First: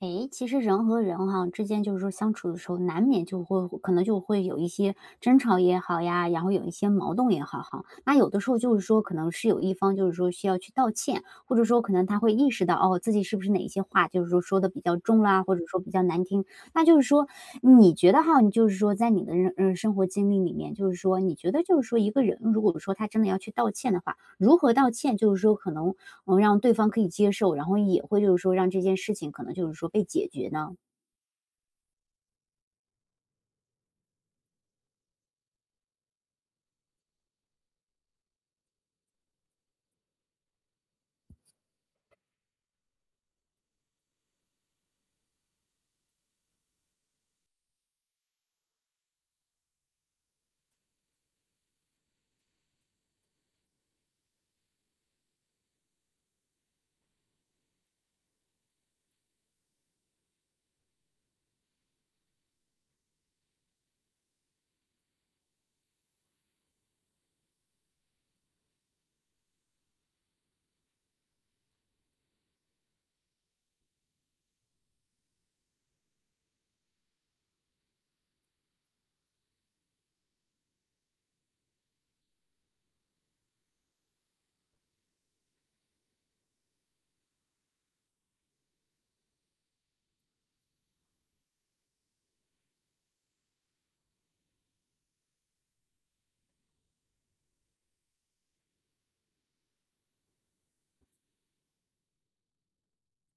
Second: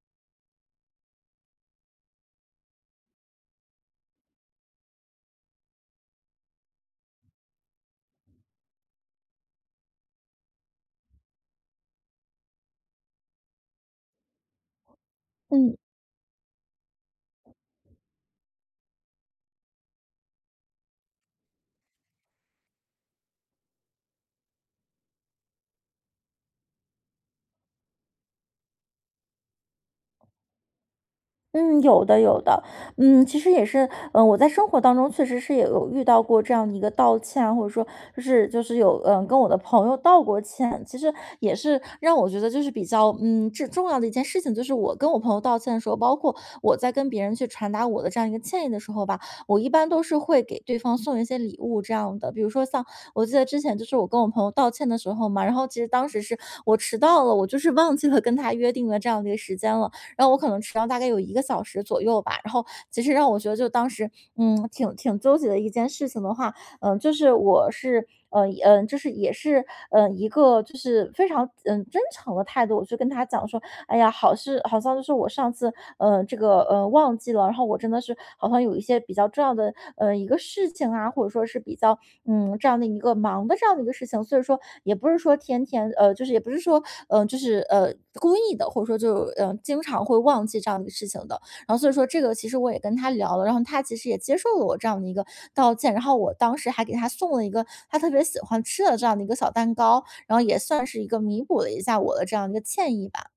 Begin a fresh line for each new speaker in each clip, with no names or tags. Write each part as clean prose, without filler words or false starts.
诶，其实人和人哈、之间，就是说相处的时候，难免就会可能就会有一些争吵也好呀，然后有一些矛盾也好哈。那有的时候就是说，可能是有一方就是说需要去道歉，或者说可能他会意识到哦，自己是不是哪一些话就是说说的比较重啦，或者说比较难听。那就是说，你觉得哈，你就是说在你的人生活经历里面，就是说你觉得就是说一个人如果说他真的要去道歉的话，如何道歉，就是说可能，让对方可以接受，然后也会就是说让这件事情可能就是说被解决呢？
嗯，有的有的，其实也是，我在生活当中确实是也有遇到过这样的一个道歉啊，或者说就是有跟我的朋友道过歉，其实也是让我觉得就是比较这重要的一件事情，就是我跟我朋友道歉的时候，包括我在跟别人去传达我的这样一个歉意的时候吧，我一般都是会给对方送一些礼物这样的，比如说像我记得之前就是我跟我朋友道歉的时候嘛，然后其实当时是我迟到了，我就是忘记了跟他约定的这样的一个时间了。然后我可能迟到大概有一个小时左右吧。然后其实让我觉得就当时，挺纠结的一件事情的话，就是我是就是也是，一个就是非常，真诚的态度，我就跟他讲说："哎呀，好是好像就是我上次，这个，忘记了，然后我真的是好像有一些比较重要的，一个事情啊，或者说是比较这样的一个忙的这样的一个事情，所以说也不是说天天，就是也不是说，嗯，就是呃故意的，或者说就经常会忘记这样的一个事情的。然后所以说这个其实我也跟他聊了，然后他其实也接受了我这样的一个道歉，然后我当时还给他送了一个他特别喜欢吃的这样的一个小蛋糕，然后也算是一个弥补了一下我的这样一个歉意吧。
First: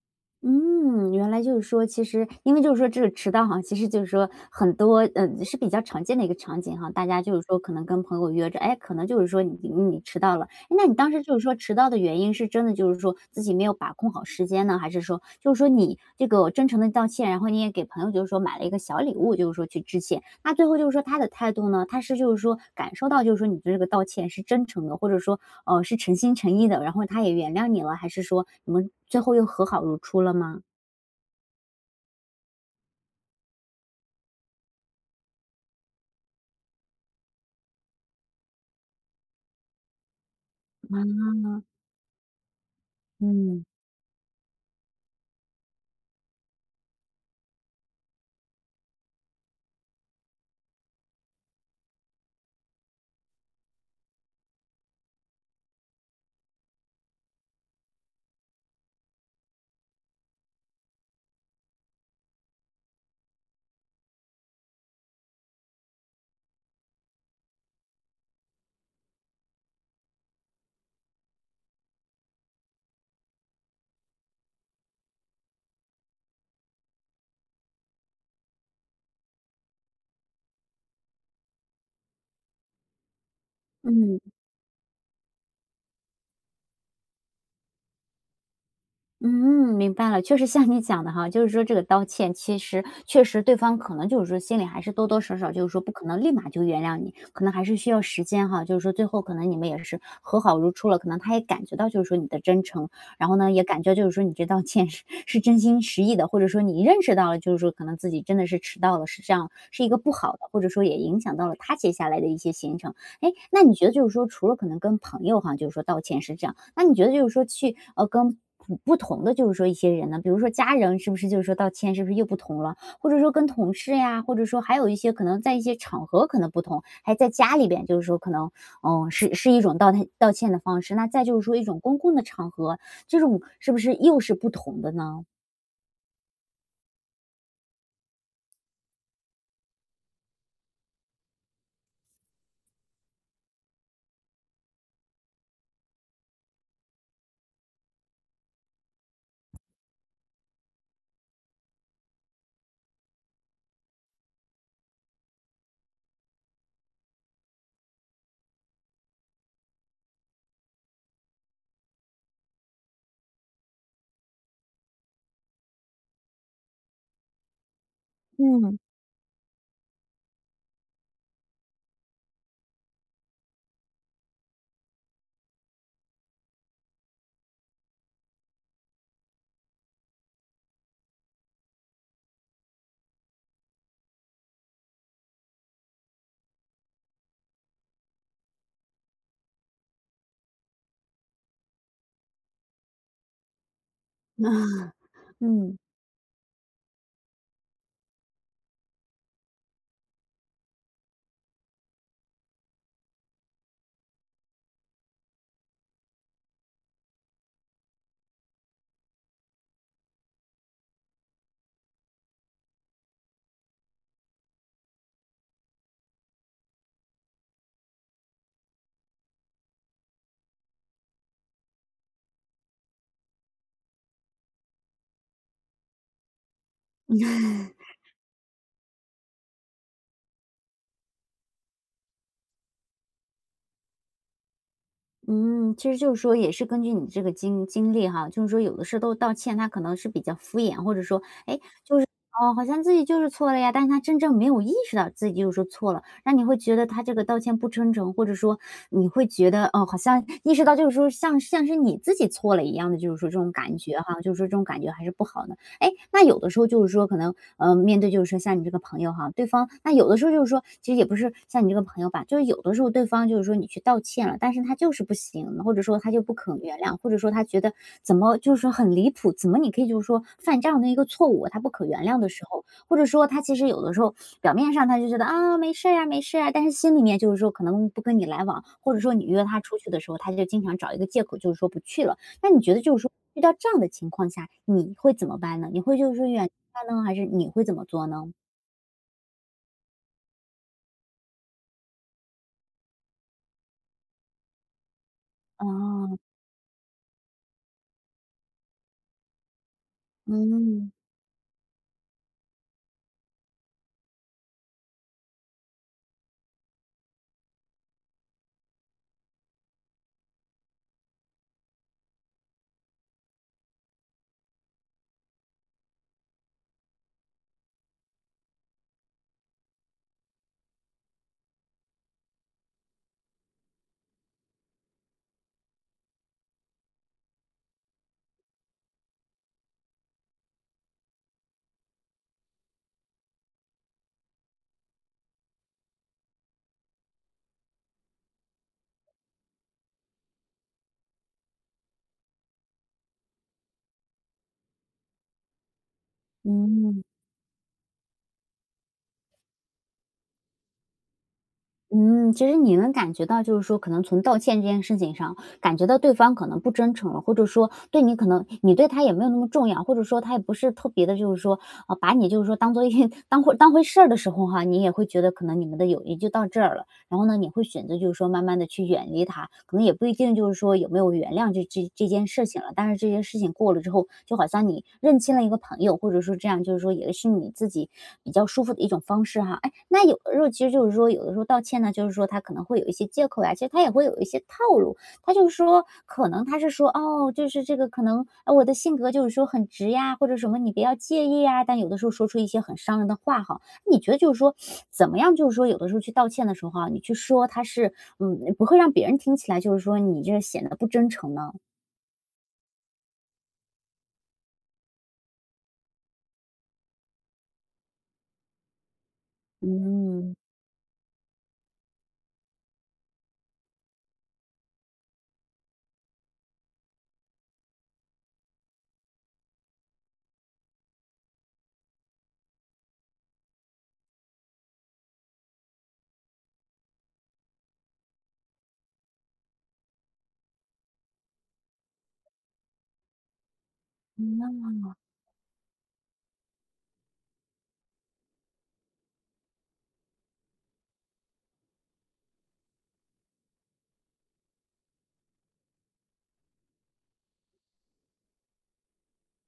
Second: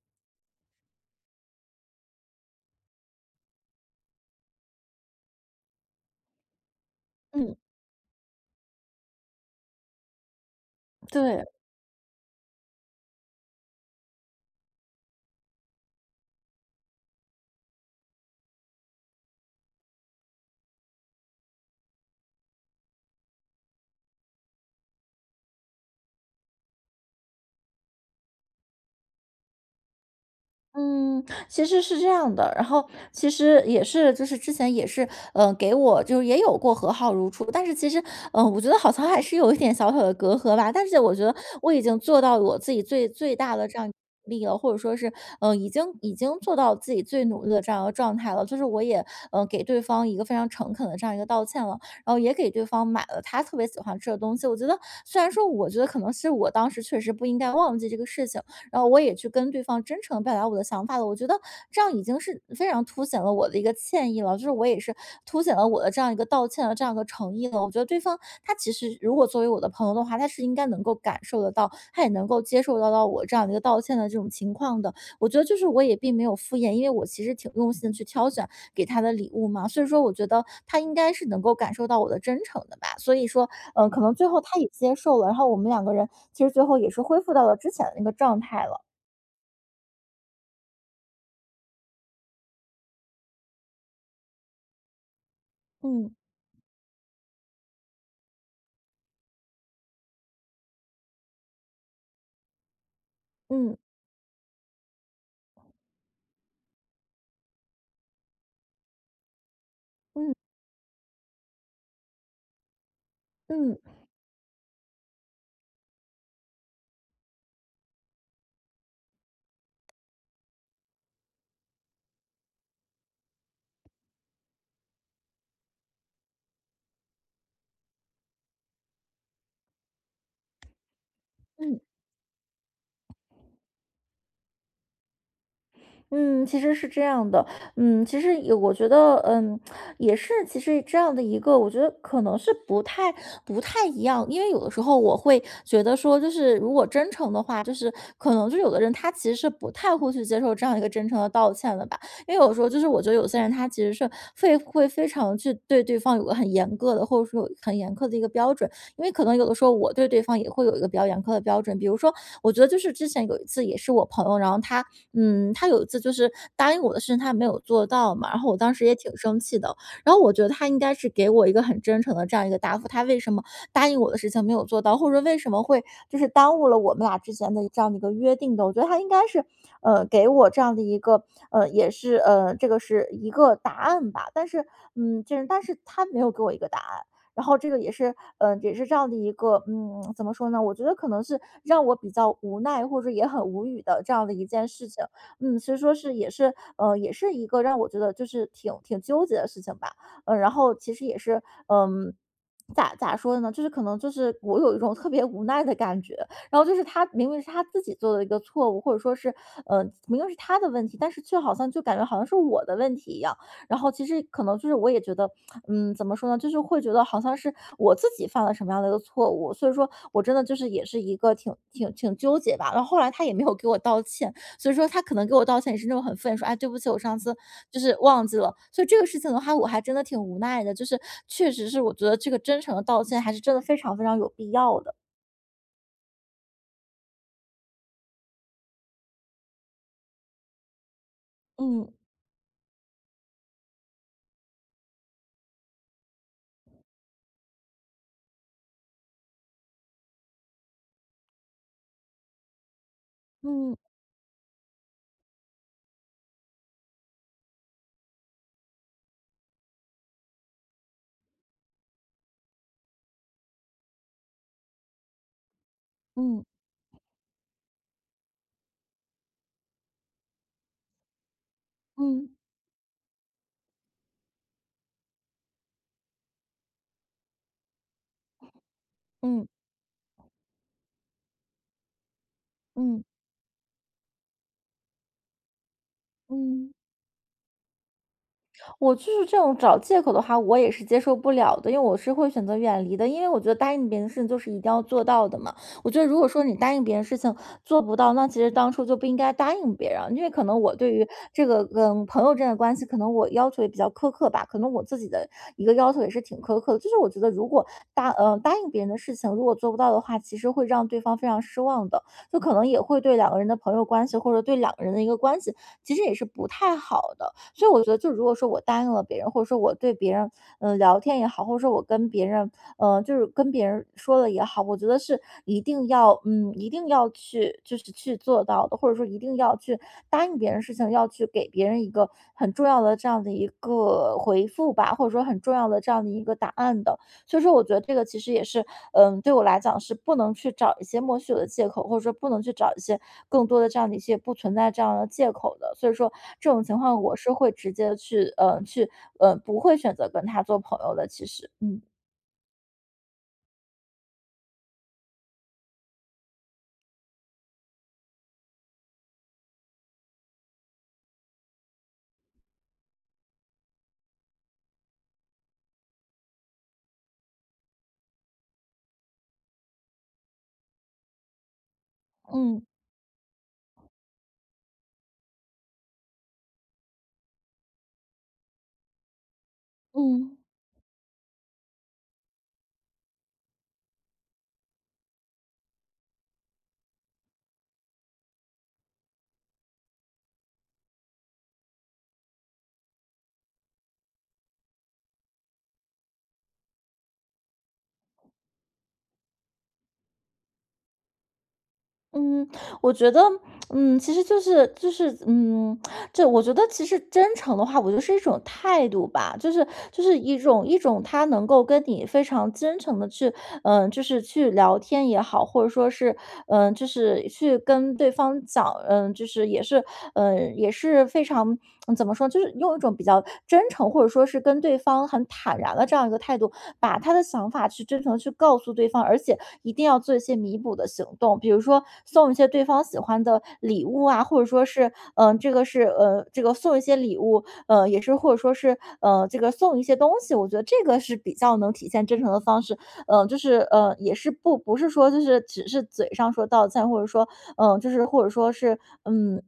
嗯，原来就是说，其实因为就是说这个迟到哈，其实就是说很多是比较常见的一个场景哈，大家就是
嗯。
说可能跟朋友约着，哎，可能就是说你迟到了，那你当时就
对，
是说迟到的原因是真的就是说自己没有把控好时间呢？还是说就是说你这个真诚的道歉，然后你也给朋友就是说买了一个小礼物，就是说去致歉。那最后就是说他的态度呢，他是就是说感受到就是说你的这个道歉是真诚的，或者说，是诚心诚意的，然后他也原谅你了，还是说你们最后又和好如初了吗？
嗯，其实是这样的，然后其实也是，就是之前也是，给我就是也有过和好如初，但是其实，我觉得好像还是有一点小小的隔阂吧。但是我觉得我已经做到我自己最大
嗯。
的这样努力了，或者说是，已经做到自己最努力的这样一个状态了。就是我也，给对方一个非常诚恳的这样一个道歉了，然后也给对方买了他特别喜欢吃的东西。我觉得虽然说，我觉得可能是我当时确实不应该忘记这个事情。然后我也去跟对方真诚表达我的想法了。我觉得这样已经是非常凸显了我的一个歉意了，就是我也是凸显了我的这样一个道歉的这样一个诚意了。我觉得对方他其实如果作为我的朋友的话，他是应该能够感受得到，他也能够接受得到我这样的一个道歉的这种情况的。我觉得就是我也并没有敷衍，因为我其实挺用心的去挑选给他的礼物嘛，所以说我觉得他应该是能够感受到我的真诚的吧。所以说，可能最
嗯。
后他也接受了，然后我们两个人其实最后也是恢复到了之前的那个状态了。
嗯，明白了，确实像你讲的哈，就是说这个道歉，其实确实对方可能就是说心里还是多多少少，就是说不可
嗯，
能立马就原谅你，可能还是需要时间哈。就是说最后可能你们也是和好如初了，可能他也感觉到就是说你的真诚，然后呢也
嗯，
感觉就是说你这道歉是真心实意的，或者说你认识到了就是说可能自己真的是迟到了，是这样是一个不好
嗯，
的，或者说也影响到了他接下来的一些行程。哎，那你
嗯，
觉得就是说，除了可能跟朋友哈，就是说道歉是这样，那你觉得就是说去跟不同的就是说一些人呢，比如说家人，是不是就是说道歉是不是又不同了？或者说跟同事呀，或者说还有一些可能在一些场合可能不同，还在家里边就是说可能是一种道歉的方式，那再就是说一
嗯。
种公共的场合，这种是不是又是不同的呢？
嗯，其实是这样的，其实也我觉得，也是，其实这样的一个，我觉得可能是不太一样，因为有的时候我会觉得说，就是如果真诚的话，就是可能就有的人他其实是不太会去接受这样一个真诚的道歉的吧，因为有时候就是我觉得有些人他其实是会非常去对对方有个很严格的，或者说很严苛的一个标准，因为可能有的时候我对对方也会有一个比较严苛的标准，比如说我觉得就是之前有一次也是我朋友，然后他他有一次就是答应我的事情他没有做到嘛，然后我当
嗯，
时也挺生气的。然后我觉得他应该是给我一个很真诚的这样一个答复，他为什么答应我的事情没有做到，或者说为什么会就是耽误了我们俩之前的这样的一个约定的。我觉得他应该是，给我这样的一个，这个是一个答案吧。但是，就是但是他没有给我一个答案。然后这个也是，也是这样的一个，怎么说呢？我觉得可能是让我比较无奈，或者也很无语的这样的一件事情。嗯，所以
嗯
说是也是，也是一个让我觉得就是挺纠结的事情吧。然后其实也是，嗯。咋说呢？就是可能就是我有一种特别无奈的感觉，然后就是他明明是他自己做的一个错误，或者说是，明明是他的问题，但是却好像就感觉好像是我的问题一样。然后其实可能就是我也觉得，怎么说呢，就是会觉得好像是我自己犯了什么样的一个错误，所以说我真的就是也是一个挺纠结吧。然后后来他也没有给我道歉，所以说他可能给我道歉也是那种很愤说，哎，对不起，我上次就是忘记了。所以这个事情的话，我还真的挺无奈的，就是确实是我觉得这个真诚的道歉还是真的非常非常有必要的。
嗯，其实就是说也是根据你这个经历哈，就是说有的时都道歉，他可能是比较敷衍，或者说，哎，
嗯
哦，好像自己就是错了呀，但是他真正没有意识到自己就是说错了，那你会觉得他这个道歉不真诚，或者说你会觉得，哦，好像意识到就是说像是你自己错了一样的，就是说这种
嗯
感觉哈，就是说这种感觉还是不好的。哎，那有的时候就是说可能，面对就是说像你这个朋友哈，对方那有的时候就是说，其实也不是像你这个朋友吧，就是有的时候对方就是说你去道歉了，但是他就是不行，或者说他就不
嗯
肯原谅，或者说他觉得怎么就是说很离谱，怎么你可以就是说犯这样的一个错误，他不可原谅
嗯
的时候，或者说他其实有的时候表面上他就觉得啊没事儿啊没事儿啊，但是心里面就是说可能不跟你来往，或者说你约
嗯
他出去的时候，他就经常找一个借口就是说不去了。那你觉得
嗯
就是
嗯
说遇到这样的情况下，你会怎么办呢？你会就是远离
嗯。
他呢，还是你会怎么做呢？
我就是这种找借口的话，我也是接受不了的，因为我是会选择远离的，因为我觉得答应别人的事情就是一定要做到的嘛。我觉得如
哦，
果说你答应别人事情做不到，那其实当初就不应该答应别人，因为可能我对
嗯，
于这个跟朋友之间的关系，可能我要求也比较苛刻吧，可能我自己的一个要求也是挺苛刻的，就是我觉得如果答应别人的事情如果做不到的话，其实会让对方非常失望的，就可能也会对两个人的朋友关系或者对两个人的一个关系，其实也是不太好的。所以我觉得，就如果说我答应了别人，或者说我对别人，聊天也好，或者说我跟别人，就是跟别人说了也好，我觉得是一定要，一定要去，就是去做到的，或者说一定要去答应别人事情，要去给别人一个很重要的这样的一个回复吧，或者说很重要的这样的一个答案的。所以说我觉得这个其实也是，对我来讲是不能去找一些莫须有的借口，或者说不能去找一些更多的这样的一些不存在这样的借口的。所以说这种情况
嗯，
我是会直接去，去，不会选择跟他做朋友的。其实，
嗯，其实你能感觉到，就是说，可能从道歉这件事情上，感觉到对方可能不真诚了，或者说对你可能你对他也没有那么重要，或者说他也不是特别的，就是说，啊、把你就是说当做一 当回当回事儿的时候哈、你也会觉得可能你们的友谊就到这儿了。然后呢，你会选择就是说慢慢的去远离他，可能也不一定就是说有没有原谅这件事
嗯
情了，但是这件事情过了之后，就好像你认清了一个朋友，或者说这样就是说也是你自己比较舒服的一种方式哈。哎，那有的
嗯。
时候其实就是说有的时候道歉呢，就是说他可能会有一些借口呀，其实他也会有一些套路。他就是说可能他是说，哦，就是这个可能，我的性格就是说很直呀，或者什么你不要介意呀，但有的时候说出一些很伤人的话哈，你觉得就是说，怎么样就是说有的时候去道歉的时候啊，你去说他是，不会让别人听起来就是说你这显得不真诚呢？
嗯，我觉得，其实就是,这我觉得其实真诚的话，我觉得是一种态度吧，就是就是
嗯，
一种一种他能够跟你非常真诚的去，就是去聊天也好，或者说是，就是去跟对方讲，就是也是，也是非常。怎么说，就是用一种比较真诚，或者说是跟对方很坦然的这样一个态度，把他的想法去真诚地去告诉对方，而且一定要做一些弥补的行动，比如说送一些对方喜欢的礼物啊，或者说
嗯
是，这个是，这个送一些礼物，也是或者说是，这个送一些东西，我觉得这个是比较能体现真诚的方式，也是不是说就是只是嘴上说道歉，或者说，嗯、就是或者说是，嗯。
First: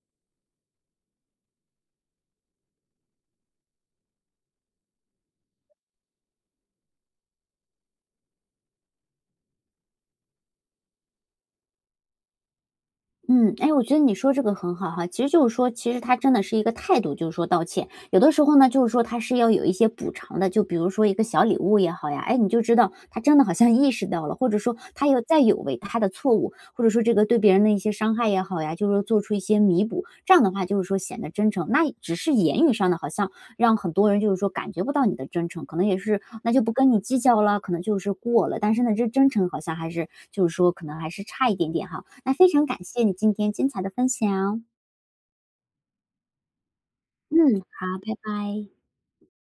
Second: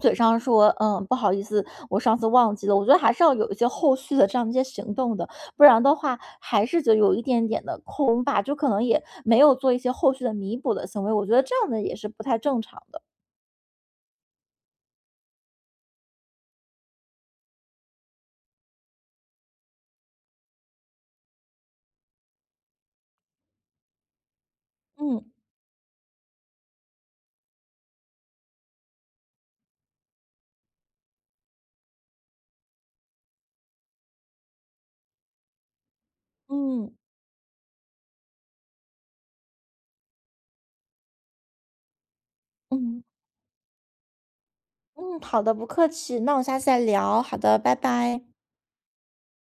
嘴上说，不好意思，我上次忘记了。我觉得还是要有一些后续的这样一些行动的，不然的话还是就有一点点的空吧，就可能也没有做一些后续的弥补的行为。我觉得这样的也是不太正常的。
嗯，哎，我觉得你说这个很好哈。其实就是说，其实他真的是一个态度，就是说道歉。有的时候呢，就是说他是要有一些补偿的，就比如说一个小礼物也好呀，哎，你就知道他真的好像意识到了，或者说他有
嗯
再有为他的错误，或者说这个对别人的一些伤害也好呀，就是说做出一些弥补。这样的话，就是说显得真诚。那只是言语上的，好像让很多人就是说感觉不到你的真诚，可能也是那就不跟
嗯
你计较了，可能就是过了。但是呢，这真诚好像还是就是说可能还是差一点点哈。那非常感
嗯
谢你今天精彩的分享。
嗯,好的，不客气，那我下次再聊。好的，
嗯，
拜
好，拜
拜。
拜。